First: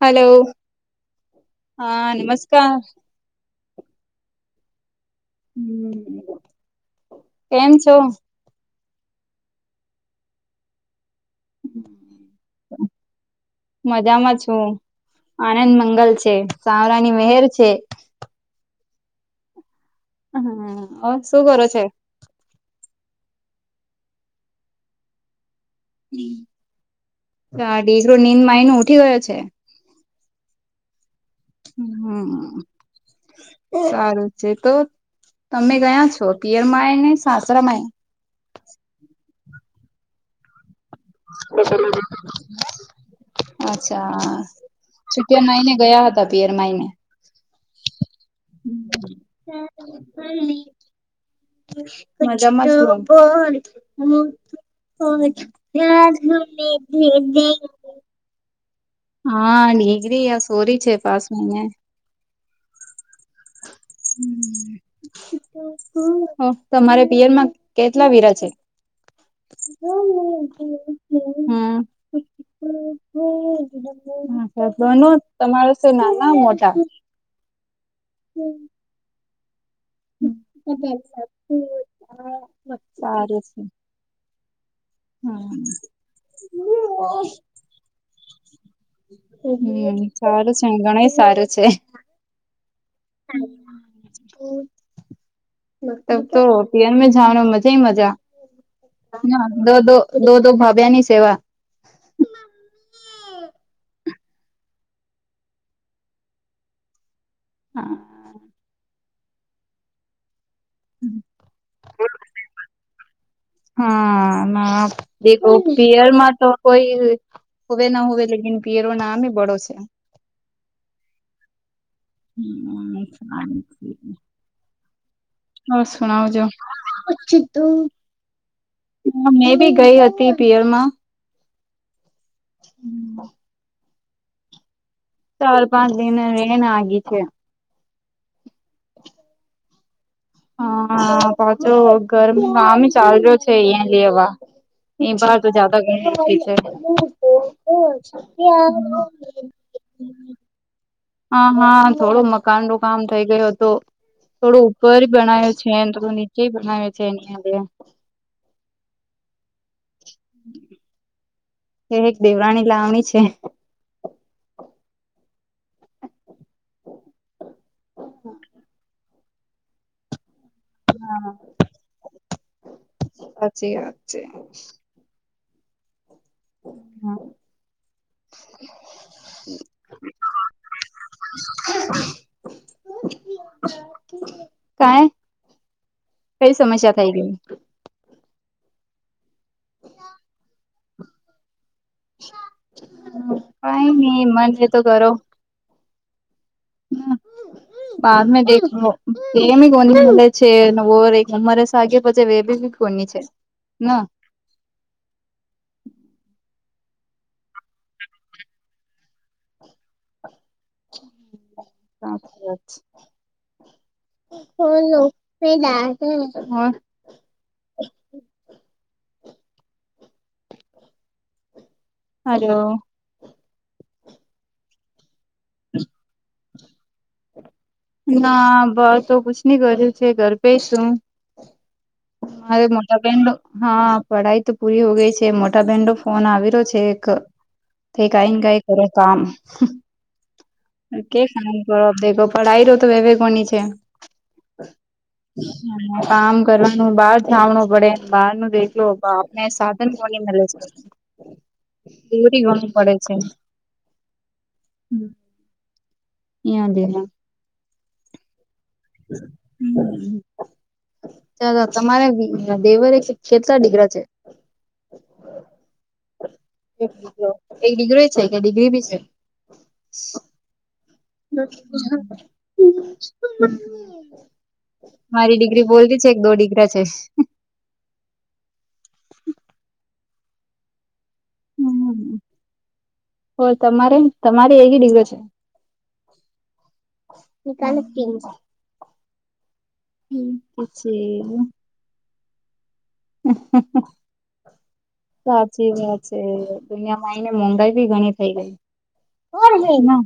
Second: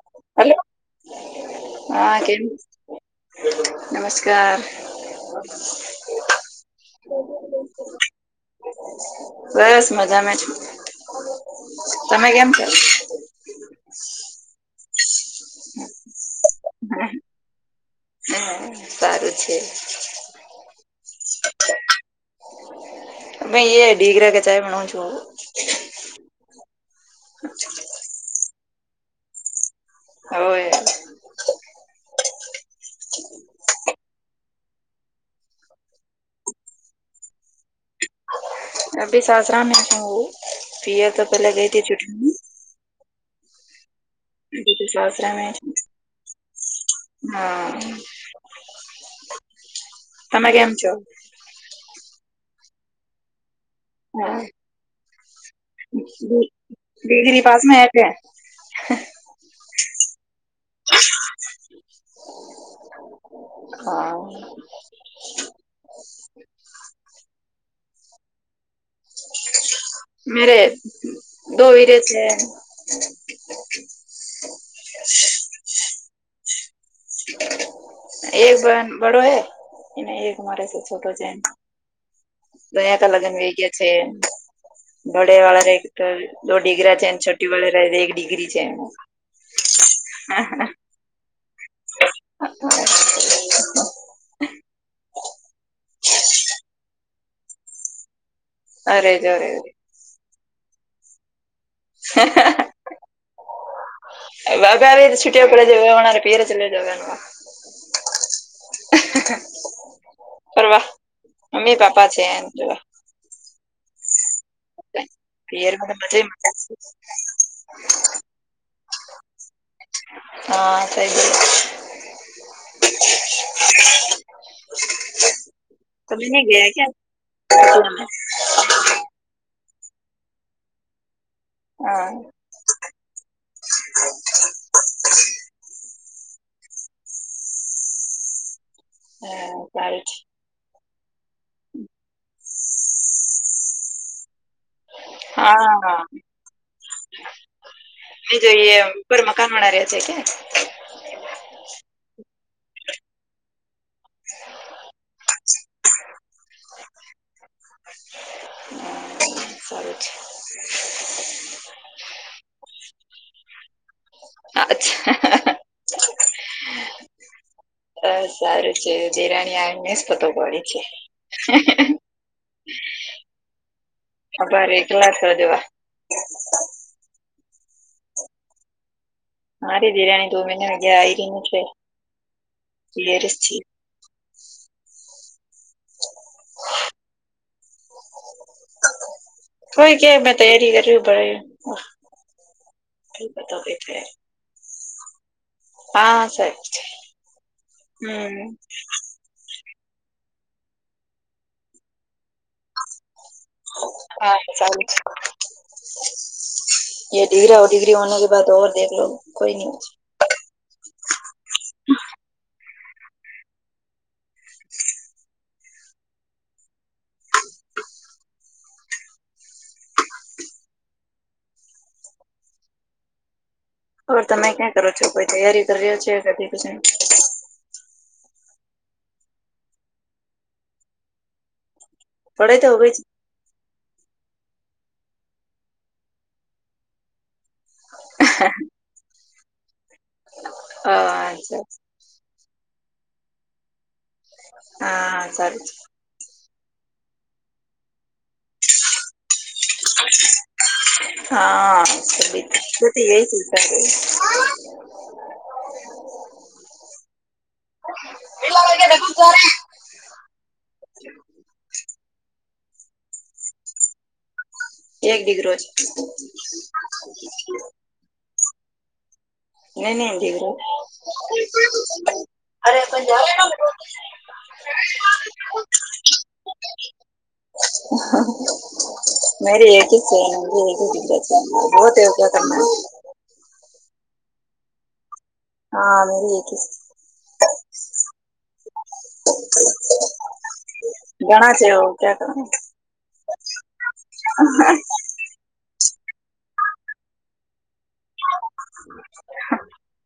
Hello હા નમસ્કાર નમસ્કાર હમ્મ કેમ છો? બસ મજામાં છું, તમે કેમ છો? મજામાં છું આનંદ મંગલ છે સાવરાની મહેર છે, હા સારું છે, હમ્મ શું કરો છો? ભ એ ડીગરા કચ ભણ છું. [inaudible] દીકરો નીંદ માય ન ઉઠી ગયો છે, હવે. હમ્મ સારું છે, તો તમે ગયા છો પિયર માય ને સાસરામાંય? અભી સાસરા મે હું પય તો પહેલે ગઈ હતી છુમાં અચ્છા તો સાસરા છપર મે છું માઈને ગયા હતા, પિયર માઈને હા, તમે કેમ છો? મજામાં [inaudible] હા ડિગ્રી [unintelligible] હા ડગ્રિયા સોરી છેે, પાસમાંને [inaudible] હા [unintelligible] તમારે પિયરમાં કેટલા વીરા છે? [inaudible] મેરે દો વીરે છે હ ન તમારે છે ના ના મોટા એક બન બડો હૈ એને એક મારે છોટો છે, દનિયાકા લગ્ન વ ગયા છે. બડે હા. વાળા ર તો દો ડિગ્ર છે, છોટી વાળા ર એક ડિગ્રી છે એમાં હમ્મ સારું છે ઘણ સારું છે. મ તબ તો રોટીયન જામ મજા અરે જોરે મજા દો દો દો દો ભાભ્યા ની સેવા હ વાા આવી છુટિયા પડે જરે પેર જ લેજ હા હા ફવા મમ્મી પાપા છે એને જોવા હા પિયર માં પયરમાં મજા તો મજા કોઈ હવે ના હોવે લકન પરો નામ એ બડો છે હા સઈ ગલ હમશ છે હ તમે નહીં શણાવજોું ગયા ક્યાં હા મેં બી ગઈ હતી પિયરમાં હા ચાર પાંચ દિન એનાગી છે હા ચાય છે હા પાછો વ ઘર કામ ચાલ્યો છે અહિયાં લેવા એ બહાર તો જદ હા ગ હા છે મેં જોઈએ ઉપર મકાન વાળા રહ્યા છે ક્યાં હા હા થોડું મકાન નું કામ થઈ ગયું હતું થોડો ઉપર બનાવ્યો છે થોડું નીચે બનાવ્યું છે એની અંદે હ સ છે એ એક દેવરાણી લાવણી છે અચ્છા હ અ સારું છે ધેરાણી આને જ ફતો પડે છે હા જી વાત છે પટલાસ દવા હા હારે બિરરાણી તો મહિને અગ્યા આવી ર ન છેિર કઈ કઈ સમસ્યા થઈ ગઈ હોય કે મેં તૈયારી કર્યું ભરા કઈ નહી મન છેતો કરો હા સ હ બદ મે દેખ એમી કોનીલે છે વર ઉંમરે સાાગે પછી બી કોની છે ના હા સારું છે એ ડિગ્ર હો ડિગ્રી હો કે બા દેખલો કોઈ ન હમ હમ હ શ ડ મણ હલોલો હર તમે ક્યાં કરો છો કોઈ તૈયારી કર્યો છે ક પછ ના બસ તો કુછ નની કર્યું છે ઘર પે શું પઢાઈ હરે તો હો ગઈ છે મોટાબું હા પઢાઈ તો પૂરી હો ગઈ છે, મોટા બેન નો ફોન આવી રહ્યો છે એક તે કઈ કઈ કરો કામ કે હા કામ સર કર પઢાઈ ર તો વેવે કોની છે. હા સારું કામ કરવાનું બહાર જાવણું પડે બહાર ન દેખલો બાપને હાી દૂરી ઘણું પડે એ હ એયા દે એ હમ ચ તમારે દેવરે ખેતલા ડીગરા છે. એક દિગ રોજ એક દીકરો એક ડિગ્રી કે ડિગ્રી બી છે. નને દીર અરે પજ દરેક વાત મારી [unintelligible] ડિગ્રી બોલતી છે એક દો ડિગ્રા છે હાહા મારે એક જ છે [unintelligible] બહુ ટેમ [unintelligible] હો તમારે તમારે એવી ડિગ છે હા હુ એકીસ હમ એ પણ છે નહી કયા કરુ [unintelligible] સાચી જ વાત છે દુનિયામાં આવીઈને મોંઘાઈ બી ગણી થઇ ગઇ કોણ છે બા?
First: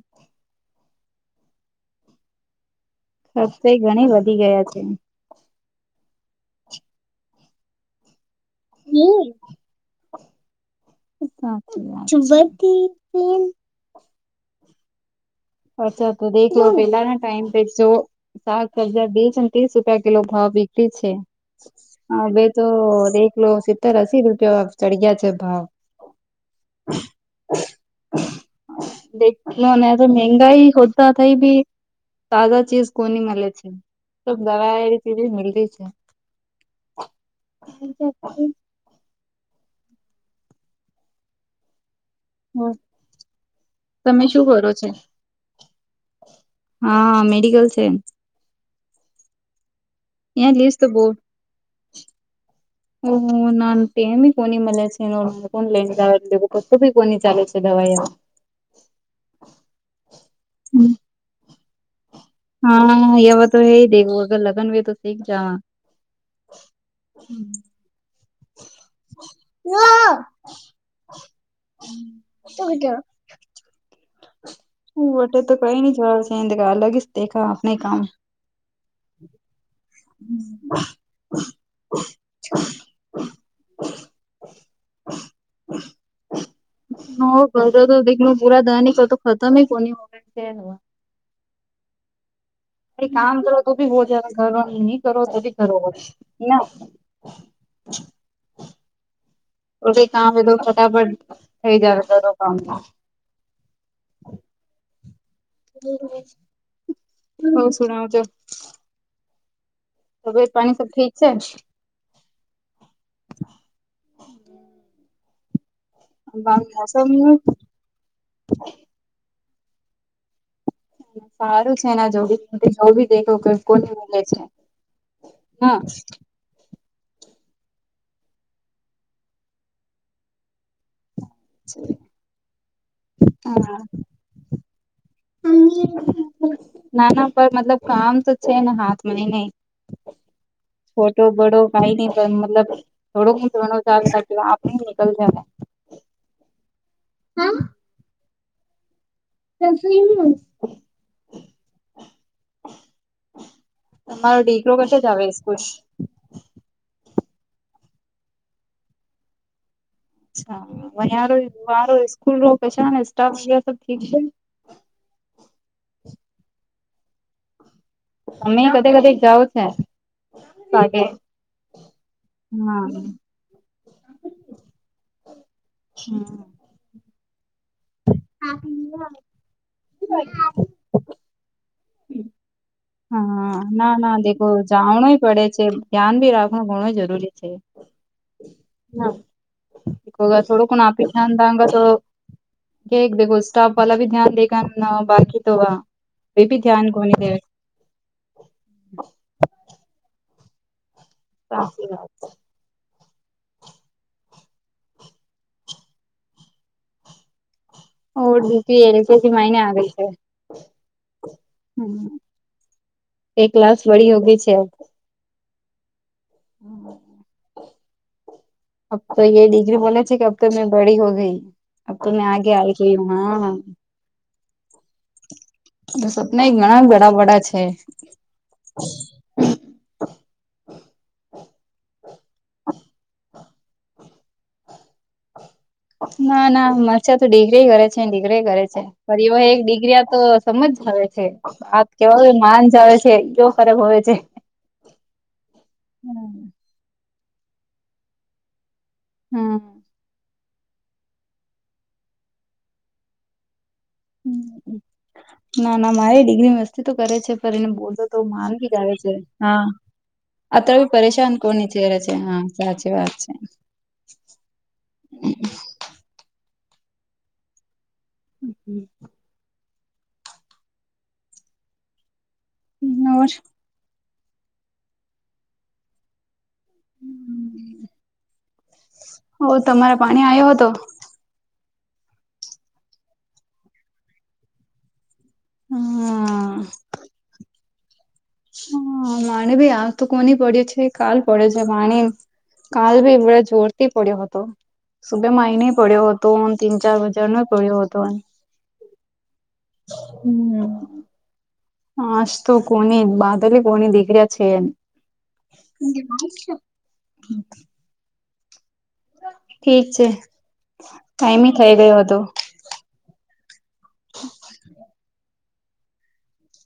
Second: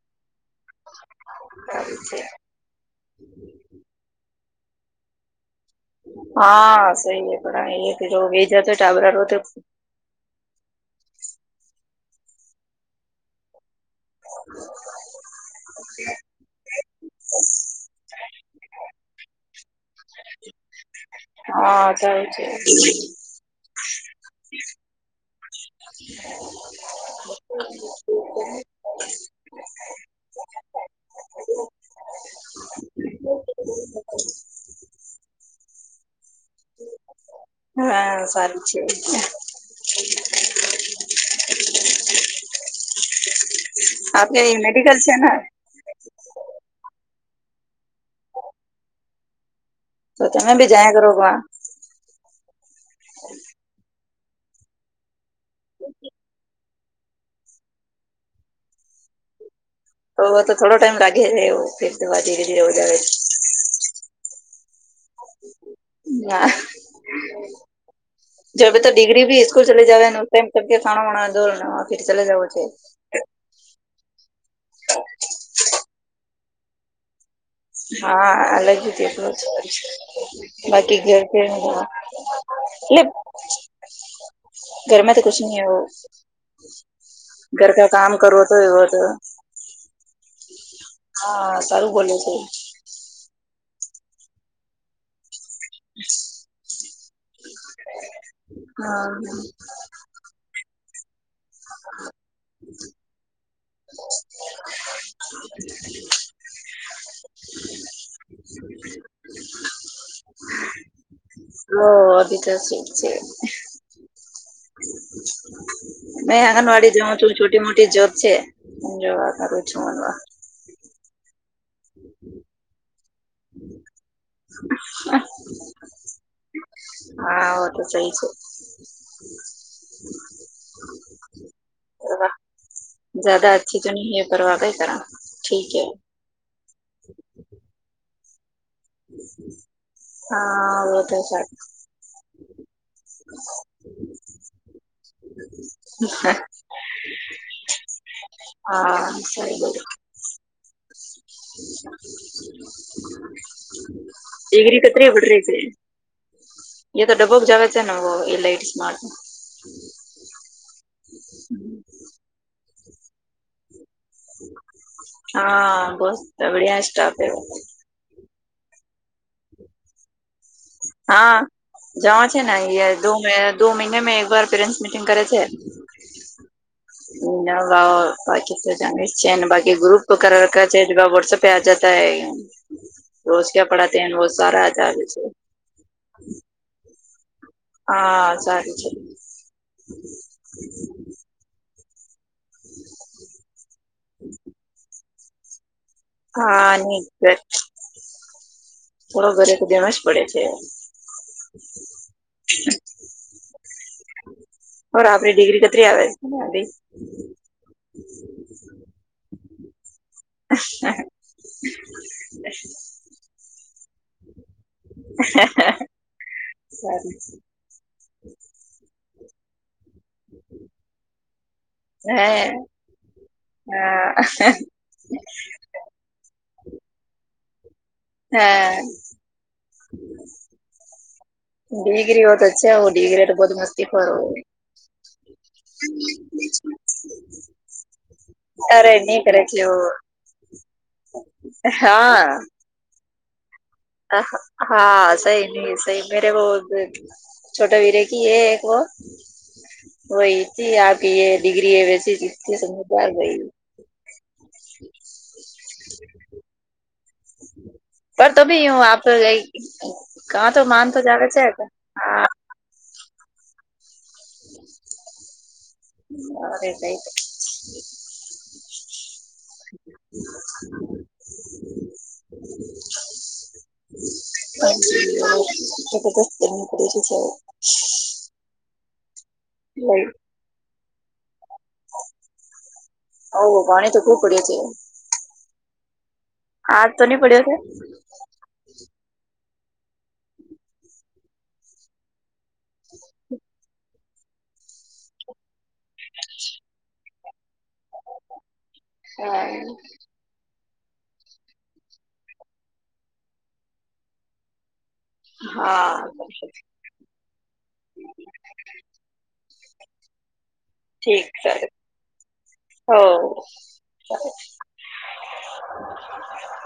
ફઈ છે વસ્તી ઘણી વધી ગયા છે હા સહી હ પણ જો વે જતો ટાબરા [unintelligible] હ [unintelligible] અચ્છા તો દેખલો બેટા ટમ જો સાક સબજા બીસ અને ત્રીસ રૂપિયા કિલો ભાવ વહેંચે છે હા સારું બે તો છે એક કિલો સિત્તેર અસી રૂપિયા ચઢી ગયા છે ભાવ દેખલા મે તો મંગાઈ હોતા થઈ ભી તાજા ચીજ કોની મળે છે દાર એ રીતે મલતી છે હા સાચી વાત છે તમે શું આપને કરો છો મેડિકલ છે ને હા મેડિકલ છે તો તમે અયાન બી જઈશ તો જાયા બહુ કરો વાં હુનમુનામ તે બી કોની મળે છે, [unintelligible] કો લઈનેે બી કોની ચાલે છે દવાઈ [inaudible] તો તો થોડો ટાઈમ લાગેને એવું, ફિરતો દવા ધીરે ધીરે વધારે હા એવોતો હે દેગો ગર લગ્ન વે તો કેક જાવા, હા હમ્મ જબે તો ડિગ્રી બી સ્કૂલ ચલે જાવેનો ફેન ખાણા વણાવે દો ચલે જવું છે. શું વટે તો કઈ ની જવા છેદ એ અલગીચ હા અલગહી ચેકો, બાકી ઘર છે [unintelligible] એટલે ઘરમે તો કુછ ની એવું. ઘર કા કામ કરવું તો એવા તેવા તમે કોની ઓડ છે નોહા હા સારું બોલે છે. અરે કામ કરો તો બી હોજા ગા ઘરો, ની કરો તો બી કરો રોહો ના [inaudible] હા હા. તો કામ એ તો ફટાફટ થઈ જાય રસોઈ કામ [inaudible] ઓ સુણાવજો [inaudible] તબિયેત પાણી સબ ઠીક છે? લો અભી તો ઠીક છે. [inaudible] મે આંગણવાડી જઉં મોસમ છું છોટી મોટી જોબ છે જોવા કરું છું. સારું છે એના જોડી જો ભી દેખ કોને મ છે હા હા તો સઈ છે‌. [inaudible] છે [unintelligible] વા જ્યાદા અચ્છી તો નહી હ પરવા કઈ કર‌. નાના પર મતલબ કામ તો છે ને હાથમાંયને. ખોટો બડો કઈ નહ પણ મતલબ થોડોકું [unintelligible] ઘણો ચાલ સા એ નિકલ જાહ હા સહી બોલે તમારો દીકરો ડીગ્રી કશે કત્રી જાવે બડરી છે. સ્કૂલ અચ્છા એ તો ડબોક જવાછ નમ એ લઈટસ મા અચ્છા સ્કૂલો રો કશાન સ્ટાફ ગણ ઠીક છે. હા બસ બડીયા સ્ટફ એ અમે કધી કદી જાઓ છે. કાગે હા જવા છે ને યે દો મહિને મે એકવાર પેરેન્ટ્સ મીટિંગ કરે છે. હા. હ વા બાકી તો જાણી જ હા છે ને બાકી ગ્રુપ કર વખર ચેટ વા વાહટસ અપ ને આજા તો એ ગ હા ના ના દેખો આ જાવે જાવણુંય પડે છે ધ્યાન ભી રાખણું ઘણું જરૂરી છે. હા સારી છે‌. હા થોડો કોણ આપી ધ્યાન દા અંગ તો કે દેખો સ્ટાફ વાલા ભી ધ્યાન દેખ બાકી તો વા હા ને એક્ઝેક્ટ થોડો ઘરે તો જેમ જ પડે છે. સાચી વાત છે. આપરી ડિગ્રી કતરી આવે [unintelligible] ઈ ઓડ [unintelligible] એલ કેસી મને આગ છે. હ [unintelligible] હ એક કલાસ વળી ઓગી છે. સ [unintelligible] અ તો એ ડિગ્રી બોલે ઠીક અબ તો મેં બડી હો ગઈ અબ તો હે મેં આગે આ ગ હું હા. હા. હ [unintelligible] સપના એ ઘણા ગડા વડા બડાછે. હમ. ડિગ્રી બ તો અચછ હ ડિગ્રૈ તો બહુ મસ્તી કર હોવે. ના ના મરસ [unintelligible] રે છે તો દિગરી કરે છે દિગરા કરે છે. અરે પર નહી યો કરે હે એક દિગરી એટલે તો સમજ આવે છે આપ કેવા હા માન આવે છે જો ખરાબ હોય છે હા સહી નહ સહી મેરે બ છોટા વીરે કી હ એક વો હમ વહીથી આ ડિગ્રી હ વૈસી ચીથી સમ આ ગઈ હ ના ના મારે ડિગ્રીમાં તો કરે છે પણ એને બોલતો તો માનવી જ આવે છે હા અત્ર બી તો જાવે પરેશાન છે કોણ નીચ રહે છે હા સાચી વાત છે. અ એટ [unintelligible] એ હમ. [inaudible] હ હો તમારા પાણી આવ્યો હતો હ પાણી તો ખુ પડ છે હા હા તો નની પડ્યો છે હ માણી ભી આ તો કોને પડે છે કાલ પડે છે માણી કાલ ભીવળ જ જોરથી પડ્યો હતો સુબેમાંહીને પડ્યો હતો તીન ચાર હજાર ન પડ્યો હતો હા હમ હસ તોું કોની બાદલે કોની દીકરીિયા છે હા હમ ઠીક છે ટાઈમી થઇ ગયો હતો હ